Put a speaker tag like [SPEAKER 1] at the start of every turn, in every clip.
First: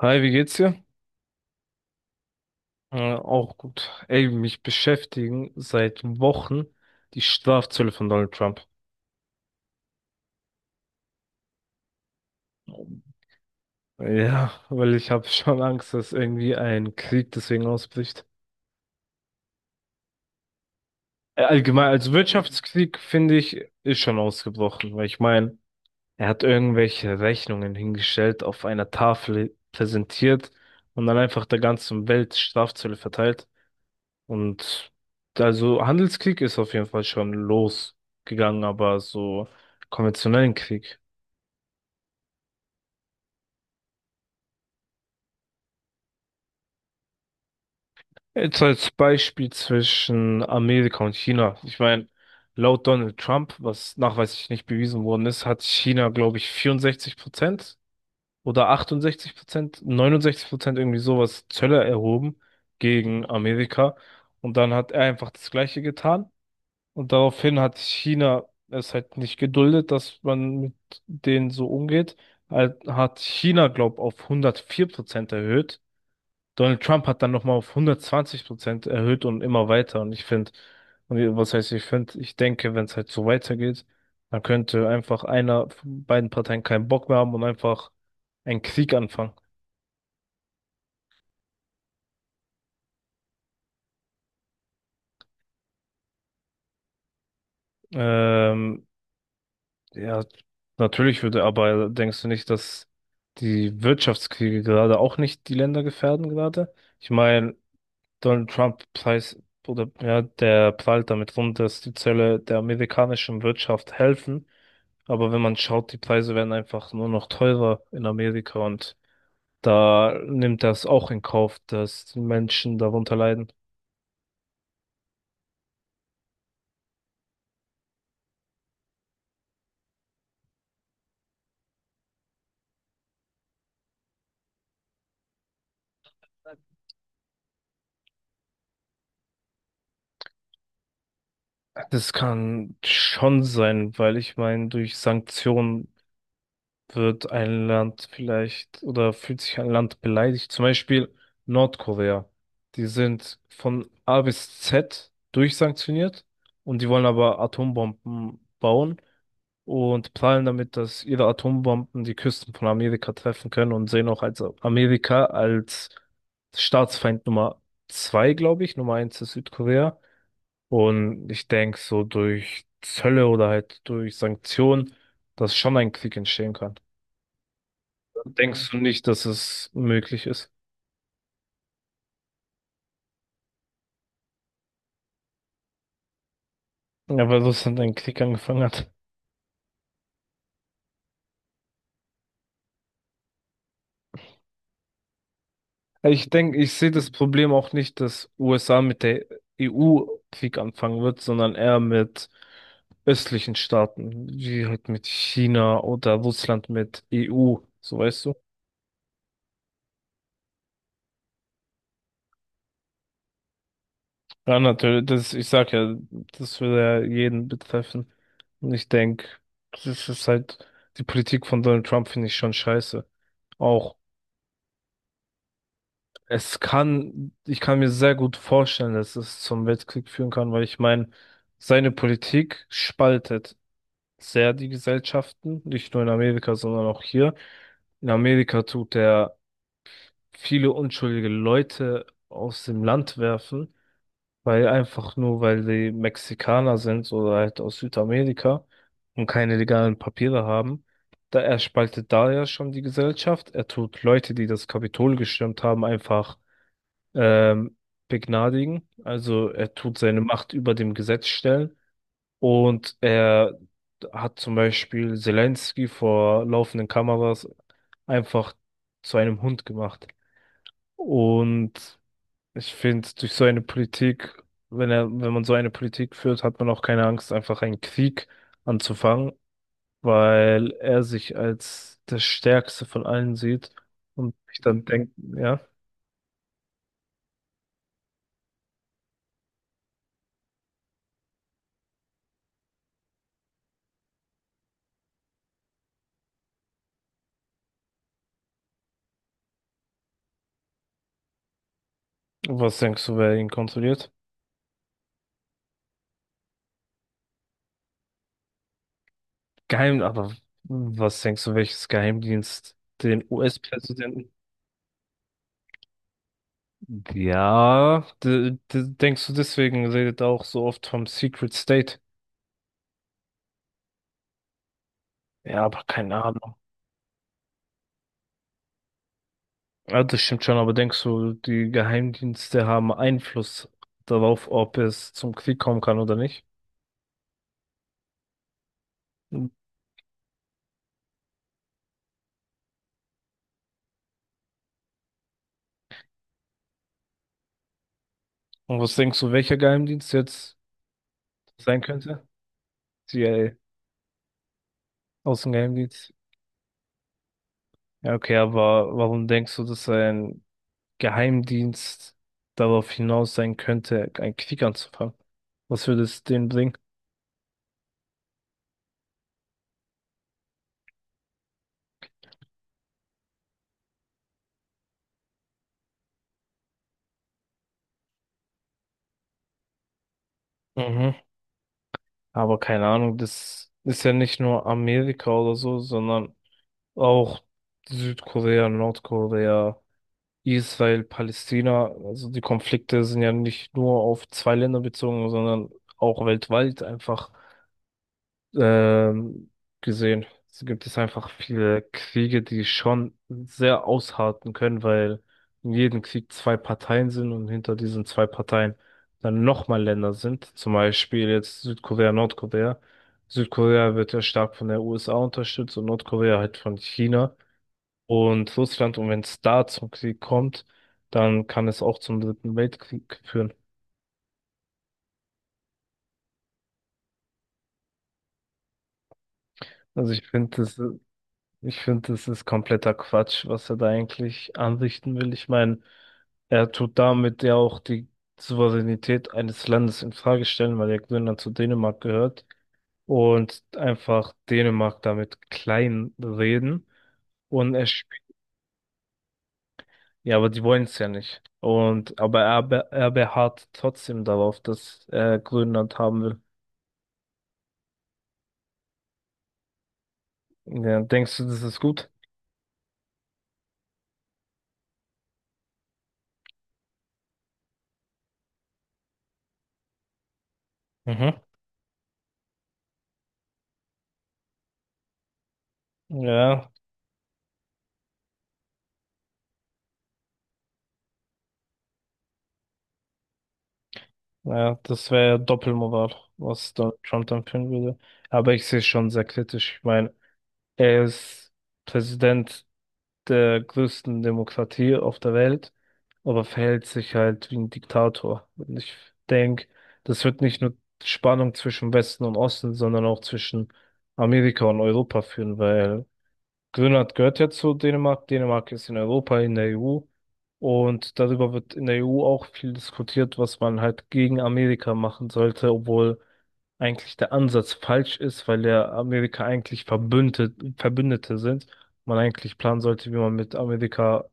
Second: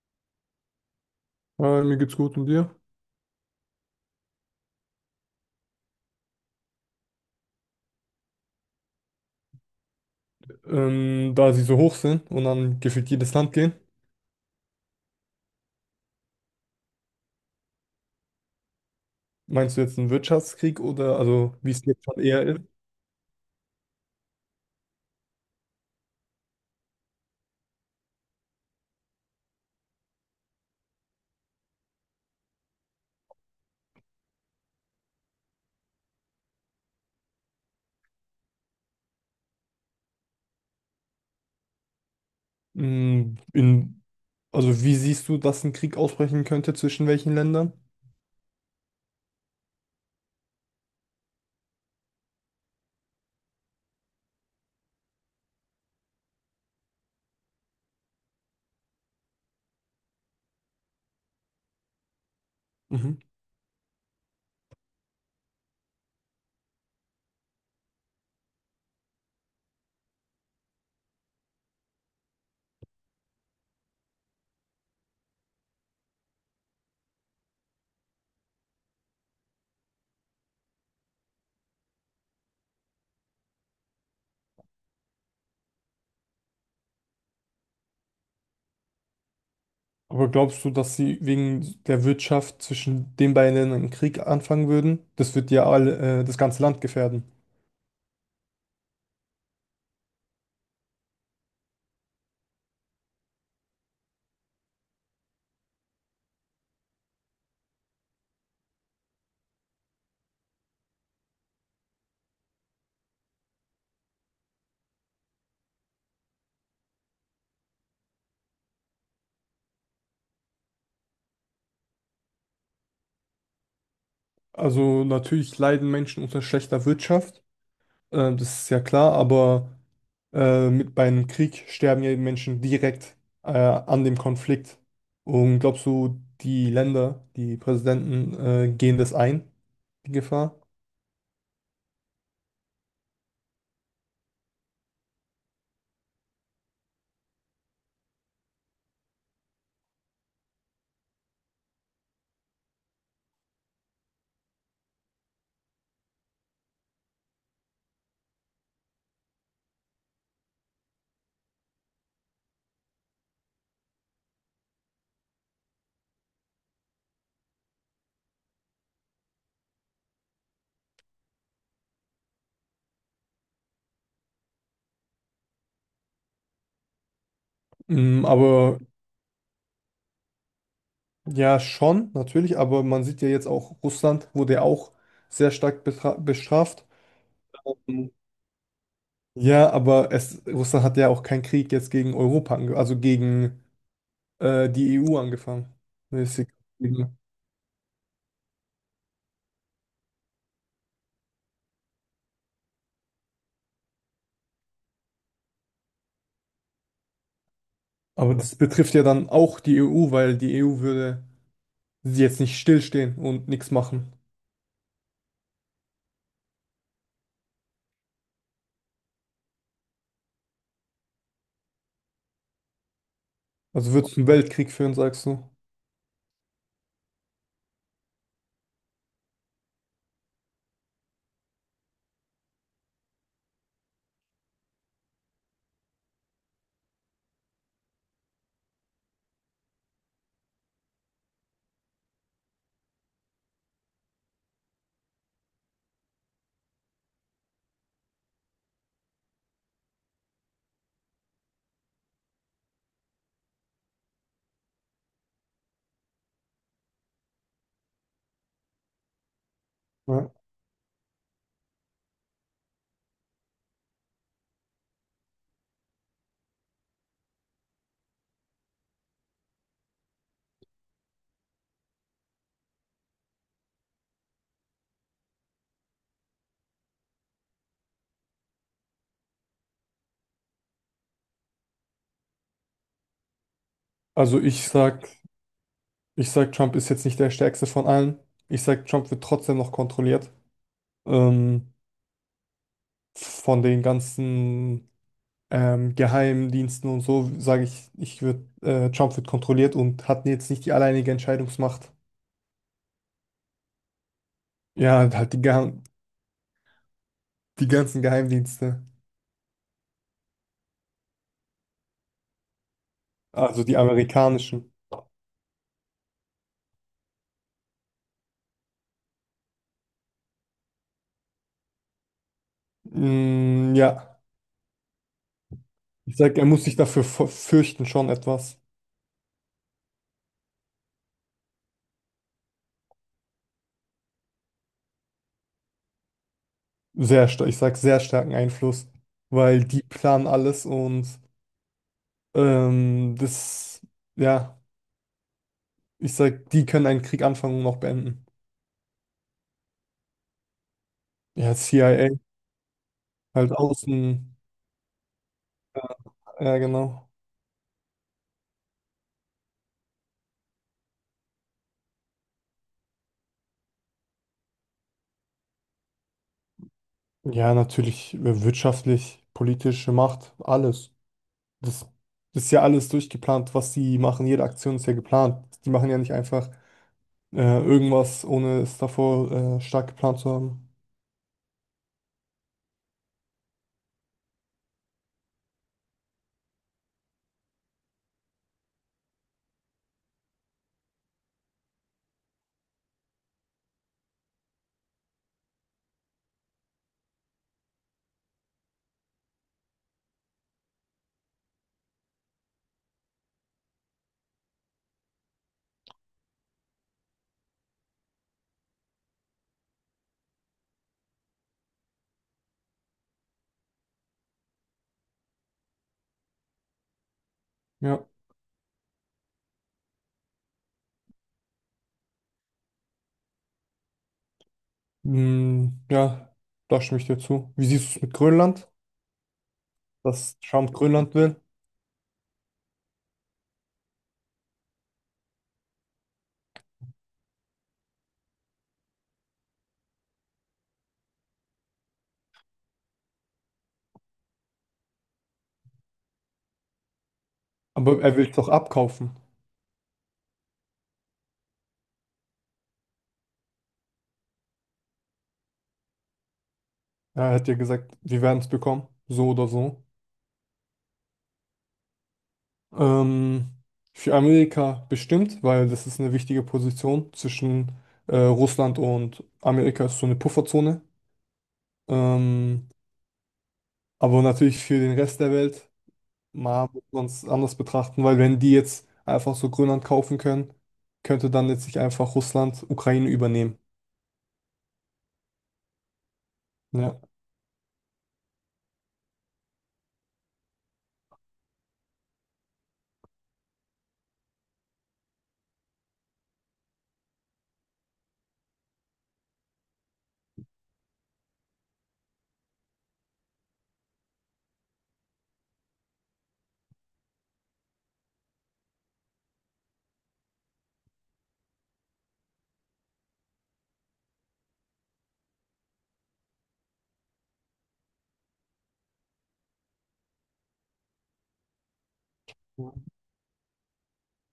[SPEAKER 1] Hi, wie geht's dir?
[SPEAKER 2] Mir geht's gut, und dir?
[SPEAKER 1] Auch gut. Ey, mich beschäftigen seit Wochen die Strafzölle von Donald Trump.
[SPEAKER 2] Da sie so hoch sind und dann gefühlt jedes Land gehen,
[SPEAKER 1] Ja, weil ich habe schon Angst, dass irgendwie ein Krieg deswegen ausbricht.
[SPEAKER 2] meinst du jetzt einen Wirtschaftskrieg oder
[SPEAKER 1] Äh,
[SPEAKER 2] also wie es
[SPEAKER 1] Allgemein,
[SPEAKER 2] jetzt
[SPEAKER 1] als
[SPEAKER 2] schon eher ist?
[SPEAKER 1] Wirtschaftskrieg finde ich, ist schon ausgebrochen, weil ich meine, er hat irgendwelche Rechnungen hingestellt, auf einer Tafel präsentiert und dann einfach der ganzen Welt Strafzölle verteilt. Und also Handelskrieg ist auf jeden Fall schon losgegangen, aber so konventionellen Krieg.
[SPEAKER 2] Mm, In, also wie siehst du, dass ein Krieg ausbrechen könnte, zwischen welchen Ländern?
[SPEAKER 1] Jetzt als Beispiel zwischen Amerika und China. Ich meine, laut Donald Trump, was nachweislich nicht bewiesen worden ist, hat China, glaube ich, 64% oder 68%, 69% irgendwie sowas Zölle erhoben
[SPEAKER 2] Mhm.
[SPEAKER 1] gegen Amerika. Und dann hat er einfach das Gleiche getan. Und daraufhin hat China es halt nicht geduldet, dass man mit denen so umgeht. Hat China, glaub, auf 104% erhöht. Donald Trump hat dann nochmal auf 120% erhöht und immer weiter. Und ich finde, und was heißt ich finde, ich denke, wenn es halt so weitergeht, dann könnte einfach einer von beiden Parteien keinen Bock mehr haben und einfach einen Krieg anfangen.
[SPEAKER 2] Aber glaubst du, dass sie wegen der Wirtschaft zwischen den beiden Ländern einen Krieg anfangen würden? Das wird ja alle, das ganze Land gefährden.
[SPEAKER 1] Ähm, Ja, natürlich würde, aber denkst du nicht, dass die Wirtschaftskriege gerade auch nicht die Länder gefährden gerade? Ich meine, Donald Trump preis oder ja, der prahlt damit rum, dass die Zölle der amerikanischen Wirtschaft helfen. Aber wenn man schaut, die Preise werden einfach nur noch teurer in Amerika und da nimmt das auch in Kauf, dass die Menschen darunter leiden.
[SPEAKER 2] Also natürlich leiden Menschen unter schlechter Wirtschaft, das ist ja klar, aber mit beim Krieg sterben ja die Menschen direkt an dem Konflikt. Und glaubst du, die Länder, die Präsidenten gehen das ein, die Gefahr?
[SPEAKER 1] Das kann schon sein, weil ich meine, durch Sanktionen wird ein Land vielleicht oder fühlt sich ein Land beleidigt. Zum Beispiel Nordkorea. Die sind von A bis Z durchsanktioniert und die wollen aber Atombomben bauen und prahlen damit, dass ihre Atombomben die Küsten von Amerika treffen können und sehen auch als Amerika als Staatsfeind Nummer 2, glaube ich. Nummer 1 ist Südkorea. Und ich denke, so durch Zölle oder halt durch Sanktionen, dass schon ein Krieg entstehen kann.
[SPEAKER 2] Mm,
[SPEAKER 1] Denkst du
[SPEAKER 2] aber
[SPEAKER 1] nicht, dass es möglich ist?
[SPEAKER 2] Ja, schon, natürlich. Aber man sieht ja jetzt auch, Russland wurde ja auch sehr stark bestraft.
[SPEAKER 1] Ja, weil das dann ein
[SPEAKER 2] Mhm.
[SPEAKER 1] Krieg angefangen hat.
[SPEAKER 2] Ja, aber es, Russland hat ja auch keinen Krieg jetzt gegen Europa ange also gegen die EU angefangen.
[SPEAKER 1] Ich
[SPEAKER 2] Mäßig.
[SPEAKER 1] denke, ich sehe das
[SPEAKER 2] Mhm.
[SPEAKER 1] Problem auch nicht, dass USA mit der EU Krieg anfangen wird, sondern eher mit östlichen Staaten, wie halt mit China oder Russland mit EU, so weißt du.
[SPEAKER 2] Aber das betrifft ja dann auch die EU, weil die EU würde sie jetzt nicht stillstehen und nichts machen.
[SPEAKER 1] Ja, natürlich, das, ich sag ja, das würde ja jeden betreffen. Und ich denke, das ist halt, die Politik von Donald Trump finde ich schon scheiße.
[SPEAKER 2] Also
[SPEAKER 1] Auch
[SPEAKER 2] wird es einen Weltkrieg führen, sagst du?
[SPEAKER 1] Es kann, ich kann mir sehr gut vorstellen, dass es zum Weltkrieg führen kann, weil ich meine, seine Politik spaltet sehr die Gesellschaften, nicht nur in Amerika, sondern auch hier. In Amerika tut er viele unschuldige Leute aus dem Land werfen, weil einfach nur, weil die Mexikaner sind oder halt aus Südamerika und keine legalen Papiere haben. Da er spaltet da ja schon die Gesellschaft. Er tut Leute, die das Kapitol gestürmt haben, einfach ähm, begnadigen. Also er tut seine
[SPEAKER 2] Ja.
[SPEAKER 1] Macht über dem Gesetz stellen und er hat zum Beispiel Zelensky vor laufenden Kameras einfach zu einem Hund gemacht. Und ich finde, durch so eine Politik, wenn er, wenn man so eine Politik führt, hat man auch keine Angst, einfach einen Krieg anzufangen, weil er sich als das Stärkste von allen sieht und
[SPEAKER 2] Also
[SPEAKER 1] ich
[SPEAKER 2] ich
[SPEAKER 1] dann
[SPEAKER 2] sag,
[SPEAKER 1] denke, ja,
[SPEAKER 2] ich sag, Trump ist jetzt nicht der stärkste von allen. Ich sag, Trump wird trotzdem noch kontrolliert. Ähm, von den ganzen Geheimdiensten und so, sage ich, Trump wird kontrolliert und hat jetzt nicht die alleinige Entscheidungsmacht.
[SPEAKER 1] was denkst du, wer ihn kontrolliert?
[SPEAKER 2] Ja, halt die ganzen Geheimdienste,
[SPEAKER 1] Aber was denkst du, welches Geheimdienst den
[SPEAKER 2] also die
[SPEAKER 1] US-Präsidenten?
[SPEAKER 2] amerikanischen.
[SPEAKER 1] Ja, denkst du deswegen redet er auch so oft vom Secret State?
[SPEAKER 2] Ja,
[SPEAKER 1] Ja, aber
[SPEAKER 2] ich
[SPEAKER 1] keine
[SPEAKER 2] sag, er
[SPEAKER 1] Ahnung.
[SPEAKER 2] muss sich dafür fürchten schon etwas.
[SPEAKER 1] Ja, das stimmt schon, aber denkst du, die Geheimdienste haben Einfluss darauf, ob es zum Krieg kommen kann oder nicht?
[SPEAKER 2] Sehr stark, ich sag sehr starken Einfluss,
[SPEAKER 1] Und
[SPEAKER 2] weil die planen alles und ähm, das, ja, ich sag, die können einen Krieg anfangen und auch beenden.
[SPEAKER 1] was denkst du, welcher Geheimdienst jetzt
[SPEAKER 2] Ja,
[SPEAKER 1] sein
[SPEAKER 2] CIA,
[SPEAKER 1] könnte? CIA,
[SPEAKER 2] halt außen,
[SPEAKER 1] Außengeheimdienst.
[SPEAKER 2] ja genau.
[SPEAKER 1] Ja, okay, aber warum denkst du, dass ein Geheimdienst darauf hinaus sein könnte, einen Krieg anzufangen. Was würde es denen bringen?
[SPEAKER 2] Ja, natürlich wirtschaftlich, politische Macht, alles. Das ist ja alles durchgeplant, was sie machen. Jede Aktion ist ja geplant. Die machen ja nicht einfach äh, irgendwas, ohne es davor stark geplant zu haben.
[SPEAKER 1] Mhm. Aber keine Ahnung, das ist ja nicht nur Amerika oder so, sondern auch Südkorea, Nordkorea, Israel, Palästina. Also die Konflikte sind ja nicht nur auf zwei Länder bezogen, sondern auch weltweit einfach. ähm, Gesehen. Es gibt es einfach viele Kriege, die schon sehr ausharten können, weil in jedem Krieg zwei Parteien sind und hinter diesen zwei Parteien dann nochmal Länder sind. Zum Beispiel jetzt Südkorea, Nordkorea. Südkorea wird ja stark von der USA unterstützt und Nordkorea halt von China
[SPEAKER 2] Ja,
[SPEAKER 1] und Russland. Und wenn es da zum Krieg kommt, dann kann es auch zum Dritten Weltkrieg führen.
[SPEAKER 2] ja, da stimme ich dir zu. Wie siehst du es mit Grönland?
[SPEAKER 1] Also ich
[SPEAKER 2] Dass
[SPEAKER 1] finde,
[SPEAKER 2] Trump
[SPEAKER 1] das
[SPEAKER 2] Grönland will,
[SPEAKER 1] Ich finde, das ist kompletter Quatsch, was er da eigentlich anrichten will. Ich meine, er tut damit ja auch die Souveränität eines Landes in Frage stellen, weil ja Grönland zu Dänemark gehört und einfach Dänemark damit klein reden. Und er,
[SPEAKER 2] aber
[SPEAKER 1] sp-
[SPEAKER 2] er will es doch abkaufen.
[SPEAKER 1] ja, aber die wollen es ja nicht. Er beharrt trotzdem darauf, dass er Grönland haben will.
[SPEAKER 2] Er hat ja gesagt, wir werden es bekommen, so oder so.
[SPEAKER 1] Ja, denkst du, das ist gut?
[SPEAKER 2] Ähm, für Amerika bestimmt, weil das ist eine wichtige Position zwischen Russland und Amerika, ist so eine Pufferzone.
[SPEAKER 1] Mhm.
[SPEAKER 2] Ähm, aber natürlich für den Rest der Welt
[SPEAKER 1] Ja,
[SPEAKER 2] mal muss man es anders betrachten, weil wenn die jetzt einfach so Grönland kaufen können, könnte dann letztlich einfach Russland Ukraine übernehmen.
[SPEAKER 1] ja, das wäre ja Doppelmoral, was
[SPEAKER 2] Ja.
[SPEAKER 1] Donald Trump dann führen würde. Aber ich sehe es schon sehr kritisch. Ich meine, er ist Präsident der größten Demokratie auf der Welt, aber verhält sich halt wie ein Diktator. Und ich denke, das wird nicht nur Spannung zwischen Westen und Osten, sondern auch zwischen Amerika und Europa führen, weil Grönland gehört ja zu Dänemark. Dänemark ist in Europa, in der EU. Und darüber wird in der EU auch viel diskutiert, was man halt gegen Amerika machen sollte, obwohl eigentlich der Ansatz falsch ist, weil ja Amerika eigentlich Verbündete, Verbündete sind. Man eigentlich planen sollte, wie man mit Amerika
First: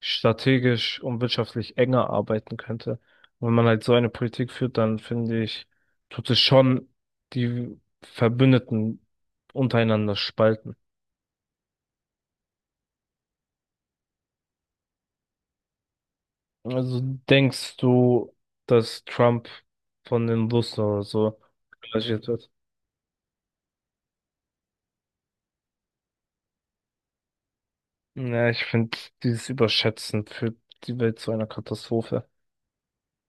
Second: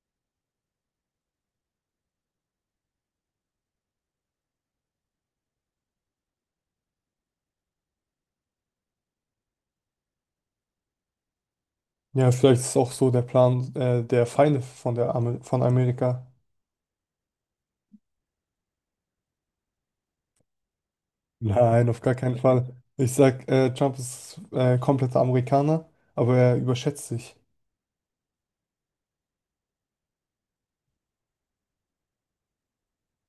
[SPEAKER 1] strategisch und wirtschaftlich enger arbeiten könnte. Und wenn man halt so eine Politik führt, dann finde ich, tut es schon die Verbündeten untereinander spalten.
[SPEAKER 2] Ja, vielleicht ist auch so der Plan der Feinde von der Amer von Amerika.
[SPEAKER 1] Also denkst du, dass Trump von den Russen oder so
[SPEAKER 2] Nein, auf gar
[SPEAKER 1] engagiert
[SPEAKER 2] keinen
[SPEAKER 1] wird?
[SPEAKER 2] Fall. Ich sag, Trump ist kompletter Amerikaner, aber er überschätzt sich.
[SPEAKER 1] Ja, ich finde dieses Überschätzen führt die Welt zu einer Katastrophe.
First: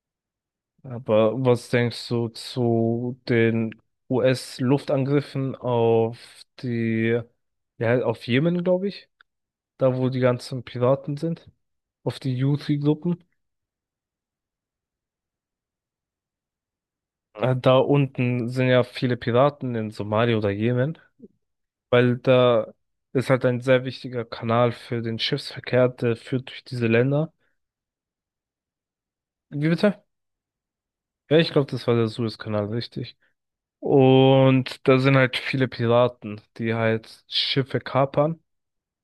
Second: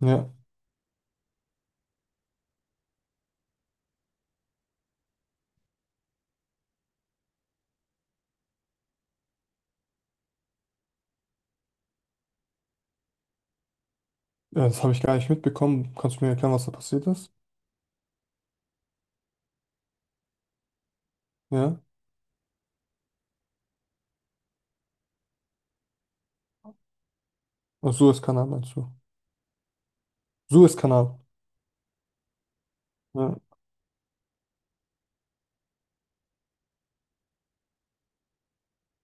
[SPEAKER 2] Ja,
[SPEAKER 1] Aber was denkst du zu den US-Luftangriffen auf die, ja, auf Jemen, glaube ich, da wo die ganzen Piraten sind, auf die Houthi-Gruppen?
[SPEAKER 2] ja, das habe ich gar nicht mitbekommen. Kannst du mir erklären, was da passiert ist?
[SPEAKER 1] Da unten sind ja viele Piraten in Somalia oder Jemen.
[SPEAKER 2] Ja,
[SPEAKER 1] Weil da ist halt ein sehr wichtiger Kanal für den Schiffsverkehr, der führt durch diese Länder.
[SPEAKER 2] und Suezkanal meinst du?
[SPEAKER 1] Wie bitte?
[SPEAKER 2] Suezkanal.
[SPEAKER 1] Ja, ich glaube, das war der Suezkanal, richtig.
[SPEAKER 2] Ja.
[SPEAKER 1] Und da sind halt viele Piraten, die halt Schiffe kapern,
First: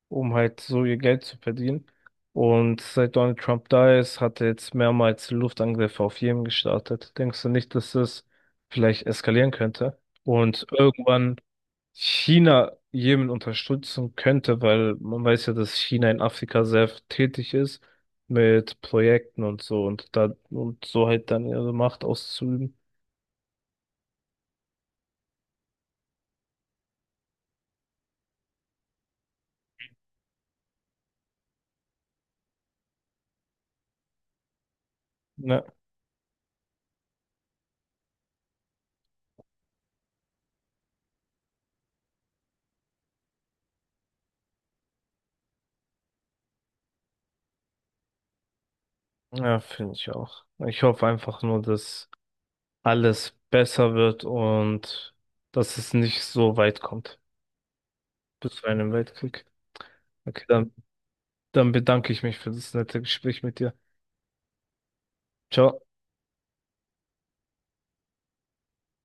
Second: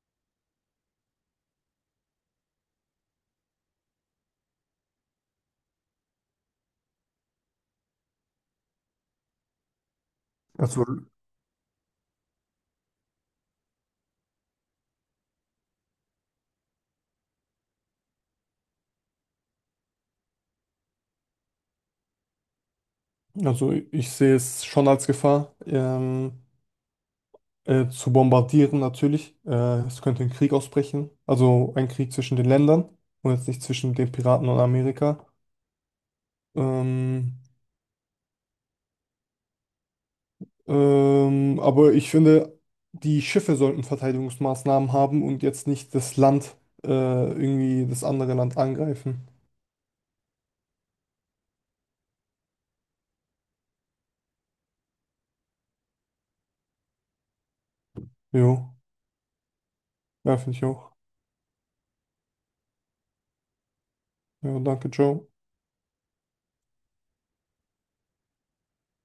[SPEAKER 1] um halt so ihr Geld zu verdienen. Und seit Donald Trump da ist, hat er jetzt mehrmals Luftangriffe auf Jemen gestartet. Denkst du nicht, dass das vielleicht eskalieren könnte? Und
[SPEAKER 2] Also,
[SPEAKER 1] irgendwann China Jemen unterstützen könnte, weil man weiß ja, dass China in Afrika sehr tätig ist mit Projekten und so und da und so halt dann ihre Macht auszuüben.
[SPEAKER 2] also ich sehe es schon als Gefahr, zu bombardieren natürlich. Es könnte ein Krieg ausbrechen, also ein Krieg zwischen den Ländern und jetzt nicht zwischen den Piraten und Amerika.
[SPEAKER 1] Ja,
[SPEAKER 2] Ähm, aber ich finde, die Schiffe sollten Verteidigungsmaßnahmen haben und jetzt nicht das Land irgendwie das andere Land angreifen.
[SPEAKER 1] ja, finde ich auch. Ich hoffe einfach nur, dass alles besser wird und dass es nicht so weit kommt bis zu
[SPEAKER 2] Jo,
[SPEAKER 1] einem Weltkrieg.
[SPEAKER 2] ja,
[SPEAKER 1] Okay,
[SPEAKER 2] finde ich
[SPEAKER 1] dann,
[SPEAKER 2] auch.
[SPEAKER 1] dann bedanke ich mich für das nette Gespräch mit dir.
[SPEAKER 2] Ja, danke, ciao.
[SPEAKER 1] Ciao.